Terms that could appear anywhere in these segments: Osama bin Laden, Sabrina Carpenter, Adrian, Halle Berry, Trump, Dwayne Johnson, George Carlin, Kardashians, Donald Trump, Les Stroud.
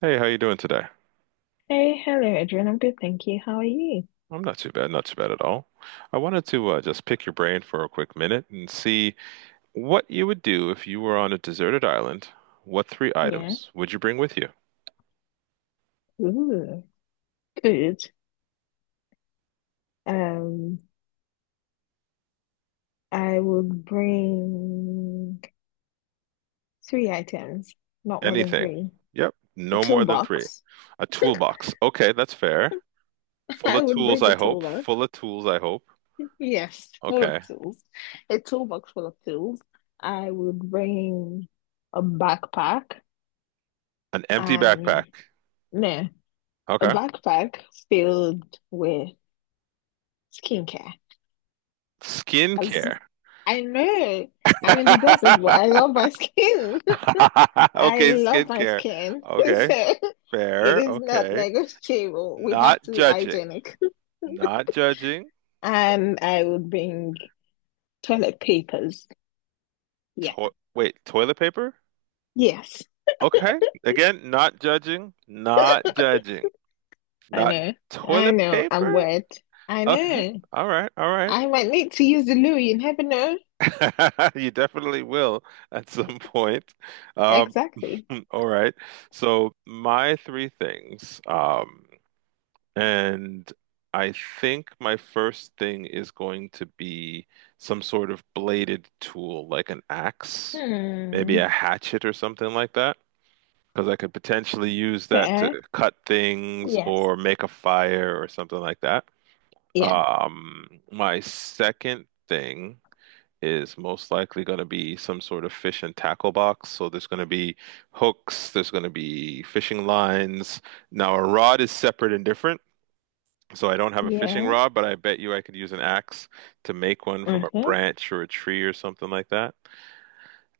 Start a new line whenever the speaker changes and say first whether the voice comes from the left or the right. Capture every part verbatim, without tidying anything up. right: Hey, how you doing today?
left: Hey, hello, Adrian. I'm good, thank you. How are you?
right: I'm not too bad, not too bad at all. I wanted to uh, just pick your brain for a quick minute and see what you would do if you were on a deserted island. What three
left: Yeah.
right: items would you bring with you?
left: Ooh, good. Um, I would bring three items, not more than
right: Anything.
left: three.
right: Yep,
left: A
right: no more than three.
left: toolbox.
right: A toolbox. Okay, that's fair. Full
left: I
right: of
left: would
right: tools,
left: bring a
right: I hope.
left: toolbox.
right: Full of tools, I hope.
left: Yes, full of
right: Okay.
left: tools. A toolbox full of tools. I would bring a backpack
right: An empty backpack.
left: and no, a
right: Okay.
left: backpack filled with skincare. As
right: Skincare.
left: I know, I'm in the desert, but I love my skin. I
right: Okay,
left: love my
right: skincare.
left: skin.
right: Okay,
left: So it
right: fair.
left: is not
right: Okay.
left: negotiable. We have
right: Not
left: to be
right: judging.
left: hygienic.
right: Not judging.
left: And I would bring toilet papers. Yeah.
right: To- wait, toilet paper?
left: Yes,
right: Okay. Again, not judging. Not judging.
left: I
right: Not
left: know. I
right: toilet
left: know. I'm
right: paper?
left: wet. I
right: Okay.
left: know.
right: All right. All right.
left: I might need to use the loo. You never know.
right: You definitely will at some point. Um,
left: Exactly.
right: all right. So my three things. Um, and I think my first thing is going to be some sort of bladed tool, like an axe, maybe
left: Hmm.
right: a hatchet or something like that. Because I could potentially use that to
left: Fair.
right: cut things
left: Yes.
right: or make a fire or something like that.
left: Yeah.
right: Um, my second thing is most likely going to be some sort of fish and tackle box. So there's going to be hooks, there's going to be fishing lines. Now, a rod is separate and different. So I don't have a fishing
left: Yeah.
right: rod, but I bet you I could use an axe to make one from a
left: Okay.
right: branch or a tree or something like that.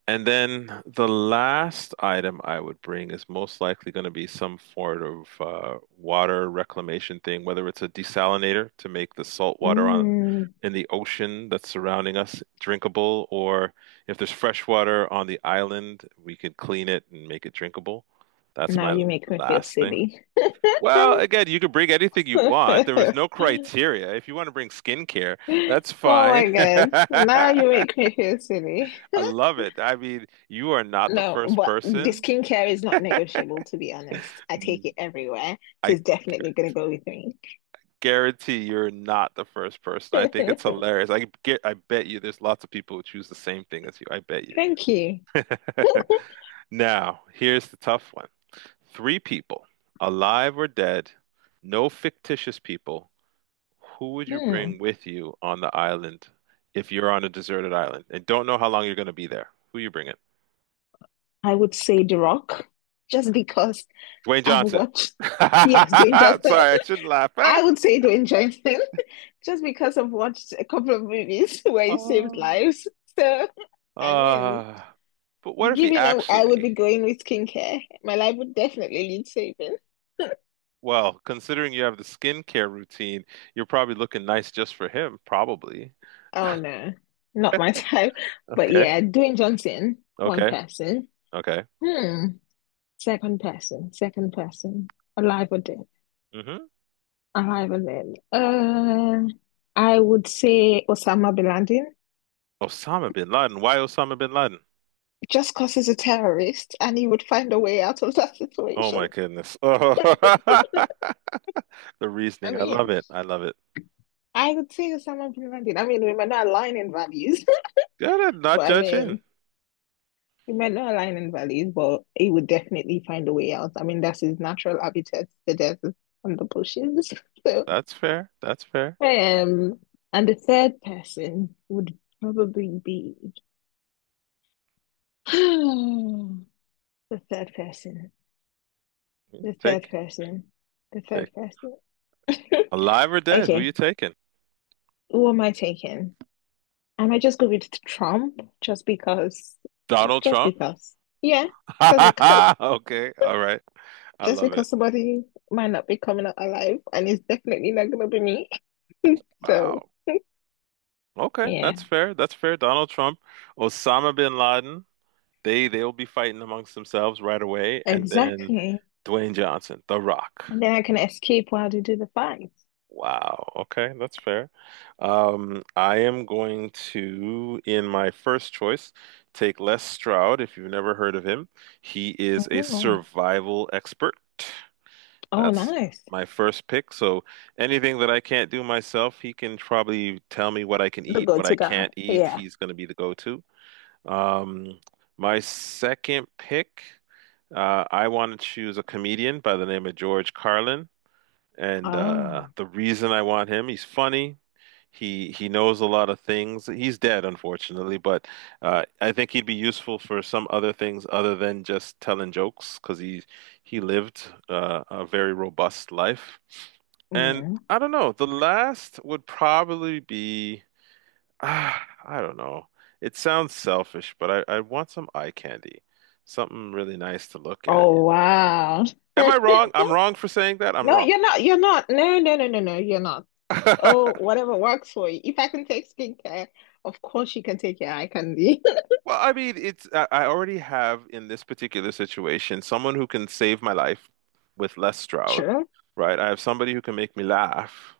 right: And then the last item I would bring is most likely going to be some sort of uh, water reclamation thing, whether it's a desalinator to make the salt water on,
left: Mm.
right: in the ocean that's surrounding us drinkable, or if there's fresh water on the island, we could clean it and make it drinkable. That's
left: Now
right: my
left: you make me feel
right: last thing.
left: silly.
right: Well, again, you can bring anything you want. There was no criteria. If you want to bring skincare, that's
left: Oh my
right: fine.
left: God. Now you make me feel silly.
right: I love it. I mean, you are not the
left: No,
right: first
left: but the
right: person.
left: skincare is not negotiable, to be honest. I
right: I
left: take it everywhere. So it's definitely
right: gu-
left: going to go with me.
right: guarantee you're not the first person. I think it's hilarious. I get, I bet you there's lots of people who choose the same thing as you. I bet you.
left: Thank you.
right: Now, here's the tough one. Three people, alive or dead, no fictitious people. Who would you bring
left: Hmm.
right: with you on the island if you're on a deserted island and don't know how long you're going to be there? Who you bringing?
left: I would say The Rock, just because
right: Dwayne
left: I've
right: Johnson.
left: watched. Yes,
right: Sorry,
left: Dwayne Johnson.
right: I shouldn't laugh.
left: I would say Dwayne Johnson, just because I've watched a couple of movies where he saved
right: Uh,
left: lives. So, I mean,
right: uh, but what if he
left: given up, I would
right: actually,
left: be going with skincare. My life would definitely lead saving.
right: well, considering you have the skincare routine, you're probably looking nice just for him, probably.
left: Oh no, not my type. But
right: Okay,
left: yeah, doing Johnson, one
right: okay,
left: person.
right: okay.
left: Hmm. Second person, second person. Alive or dead.
right: hmm
left: Alive or dead. Uh, I would say Osama bin Laden,
right: Osama bin Laden. Why Osama bin Laden?
left: just because he's a terrorist and he would find a way out of that
right: Oh
left: situation.
right: my goodness. Oh, the
left: I
right: reasoning. I love
left: mean,
right: it. I love it.
left: I would say Osama bin Laden. I mean, we might not align in values,
right: Good, at not
left: but I
right: judging.
left: mean, he might not align in values, but he would definitely find a way out. I mean, that's his natural habitat, the desert and the bushes. So,
right: That's fair. That's fair.
left: um, and the third person would probably be the third person,
right: Mm,
left: the
right: Take
left: third
right: it,
left: person, the
right: take it.
left: third person.
right: Alive or dead, who you
left: Okay,
right: taking?
left: who am I taking? I might just go with Trump just because, just
right: Donald
left: just
right: Trump?
left: because. Yeah, just because.
right: Okay, all right. I
left: Just
right: love it.
left: because somebody might not be coming out alive, and it's definitely not gonna be me. So
right: Wow. Okay,
left: yeah,
right: that's fair. That's fair. Donald Trump, Osama bin Laden, they they'll be fighting amongst themselves right away, and then
left: exactly.
right: Dwayne Johnson, The Rock.
left: And then I can escape while they do the fight.
right: Wow. Okay, that's fair. Um, I am going to, in my first choice, take Les Stroud, if you've never heard of him. He is a
left: Oh,
right: survival expert.
left: oh,
right: That's
left: nice.
right: my first pick. So anything that I can't do myself, he can probably tell me what I can
left: The
right: eat, what I
left: go-to guy.
right: can't eat.
left: Yeah.
right: He's going to be the go-to. Um, my second pick, uh, I want to choose a comedian by the name of George Carlin, and uh,
left: Oh,
right: the reason I want him, he's funny. He he knows a lot of things. He's dead, unfortunately, but uh, I think he'd be useful for some other things other than just telling jokes, because he he lived uh, a very robust life. And
left: yeah.
right: I don't know, the last would probably be. Ah, I don't know. It sounds selfish, but I, I want some eye candy. Something really nice to look at.
left: Oh, wow.
right: Am I wrong? I'm wrong for saying that. I'm
left: No,
right: wrong.
left: you're not. You're not. No, no, no, no, no. You're not. Oh, whatever works for you. If I can take skincare, of course you can take your eye candy.
right: Well, I mean, it's I I already have in this particular situation someone who can save my life with Les Stroud,
left: Sure,
right: right? I have somebody who can make me laugh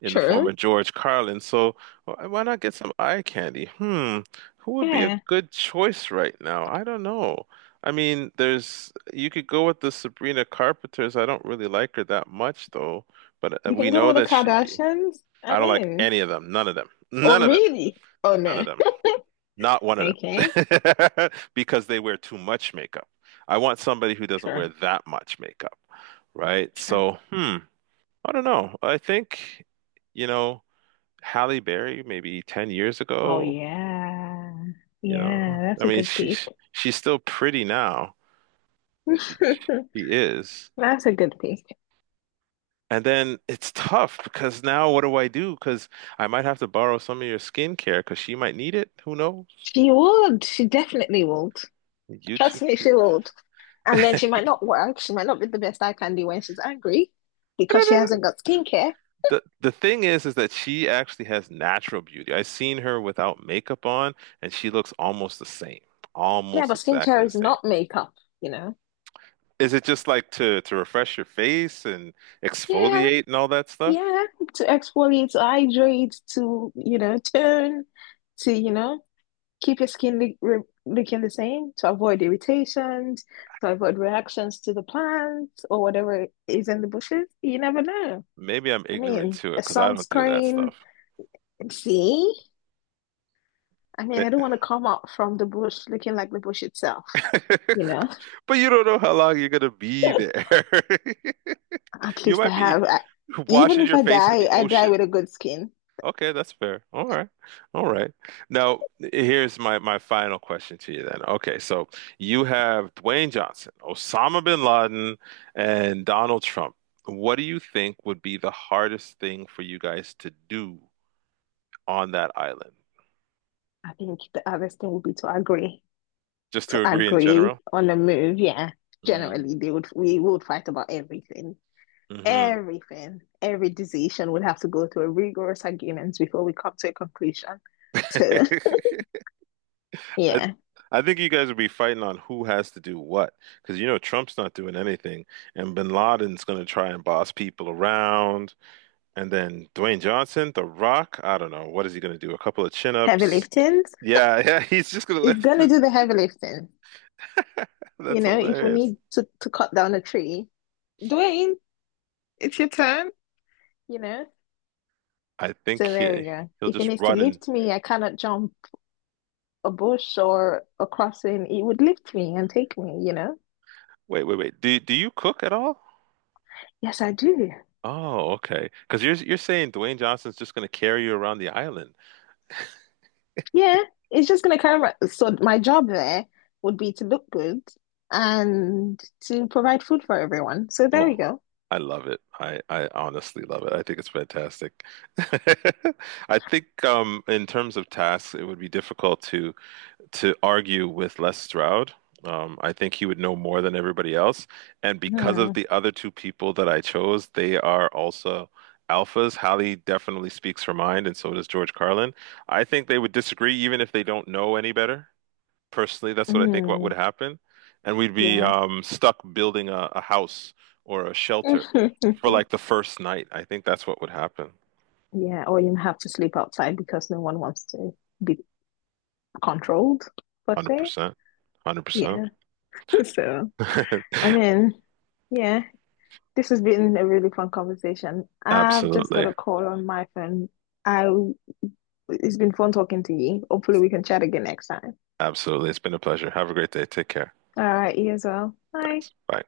right: in the form
left: sure.
right: of George Carlin. So wh- why not get some eye candy? Hmm, who would be a
left: Yeah.
right: good choice right now? I don't know. I mean, there's you could go with the Sabrina Carpenters. I don't really like her that much though, but uh,
left: You
right: we
left: can go
right: know
left: with the
right: that she be.
left: Kardashians.
right: I
left: I'm
right: don't like
left: in.
right: any of them. None of them.
left: Oh,
right: None of them.
left: really? Oh,
right: None of
left: no.
right: them. Not one of
left: Okay.
right: them. Because they wear too much makeup. I want somebody who doesn't
left: Sure.
right: wear that much makeup, right?
left: Sure.
right: So, hmm, I don't know. I think, you know, Halle Berry maybe ten years
left: Oh,
right: ago,
left: yeah.
right: you know.
left: Yeah, that's
right: I
left: a
right: mean,
left: good pick.
right: she's she's still pretty now. She she is.
left: That's a good pick.
right: And then it's tough because now what do I do? Because I might have to borrow some of your skincare because she might need it. Who knows?
left: She would. She definitely would.
right: You two
left: Trust me,
right: could.
left: she would. And then she might not work. She might not be the best eye candy when she's angry because she hasn't got skincare.
right: The the thing is is that she actually has natural beauty. I've seen her without makeup on and she looks almost the same.
left: Yeah,
right: Almost
left: but
right: exactly
left: skincare
right: the
left: is
right: same.
left: not makeup, you know?
right: Is it just like to to refresh your face and
left: Yeah,
right: exfoliate and all that stuff?
left: yeah. To exfoliate, to hydrate, to, you know, tone, to, you know, keep your skin li re looking the same to avoid irritations, to avoid reactions to the plants or whatever is in the bushes. You never know.
right: Maybe I'm
left: I
right: ignorant
left: mean,
right: to it
left: a
right: because I don't do that
left: sunscreen.
right: stuff.
left: See? I mean,
right: Ma-
left: I don't want to come out from the bush looking like the bush itself, you know?
right: But you don't know how long you're gonna be there.
left: At
right: You
left: least I
right: might be
left: have, I, even
right: washing
left: if
right: your
left: I
right: face in
left: die,
right: the
left: I die
right: ocean.
left: with a good skin.
right: Okay, that's fair. All right. All right. Now, here's my my final question to you then. Okay, so you have Dwayne Johnson, Osama bin Laden, and Donald Trump. What do you think would be the hardest thing for you guys to do on that island?
left: I think the hardest thing would be to agree.
right: Just
left: To
right: to agree in
left: agree
right: general?
left: on a move, yeah,
right: Mm,
left: generally they would we would fight about everything.
right: hmm.
left: Everything, every decision would have to go through a rigorous arguments before we come to a conclusion. So
right: I
left: yeah,
right: I think you guys would be fighting on who has to do what, because you know Trump's not doing anything, and Bin Laden's going to try and boss people around. And then Dwayne Johnson, The Rock, I don't know. What is he going to do? A couple of
left: heavy
right: chin-ups?
left: lifting
right: Yeah, yeah, he's just going to
left: is
right: lift
left: gonna
right: it.
left: do the heavy lifting. You
right: That's
left: know, if we
right: hilarious.
left: need to, to cut down a tree, Dwayne, it's your turn, you know.
right: I think
left: So there we
right: he
left: go.
right: he'll
left: If it
right: just
left: needs to
right: run and
left: lift me, I cannot jump a bush or a crossing, it would lift me and take me, you know.
right: wait, wait, wait. Do do you cook at all?
left: Yes, I do.
right: Oh, okay. Because you're you're saying Dwayne Johnson's just going to carry you around the island.
left: Yeah, it's just gonna carry my, so my job there would be to look good and to provide food for everyone. So there we
right: Oh,
left: go.
right: I love it. I I honestly love it. I think it's fantastic. I think um in terms of tasks, it would be difficult to to argue with Les Stroud. Um, I think he would know more than everybody else. And because of
left: Hmm.
right: the other two people that I chose, they are also alphas. Hallie definitely speaks her mind, and so does George Carlin. I think they would disagree even if they don't know any better. Personally, that's what I think what would
left: Hmm.
right: happen. And we'd be
left: Yeah.
right: um, stuck building a, a house or a shelter for like the first night. I think that's what would happen.
left: Yeah, or you have to sleep outside because no one wants to be controlled, per se.
right: one hundred percent.
left: Yeah.
right: one hundred percent.
left: So, I mean, yeah, this has been a really fun conversation. I've just got a
right: Absolutely.
left: call on my phone. I It's been fun talking to you. Hopefully we can chat again next time.
right: Absolutely. It's been a pleasure. Have a great day. Take care.
left: All right, you as well. Bye.
right: Thanks. Bye.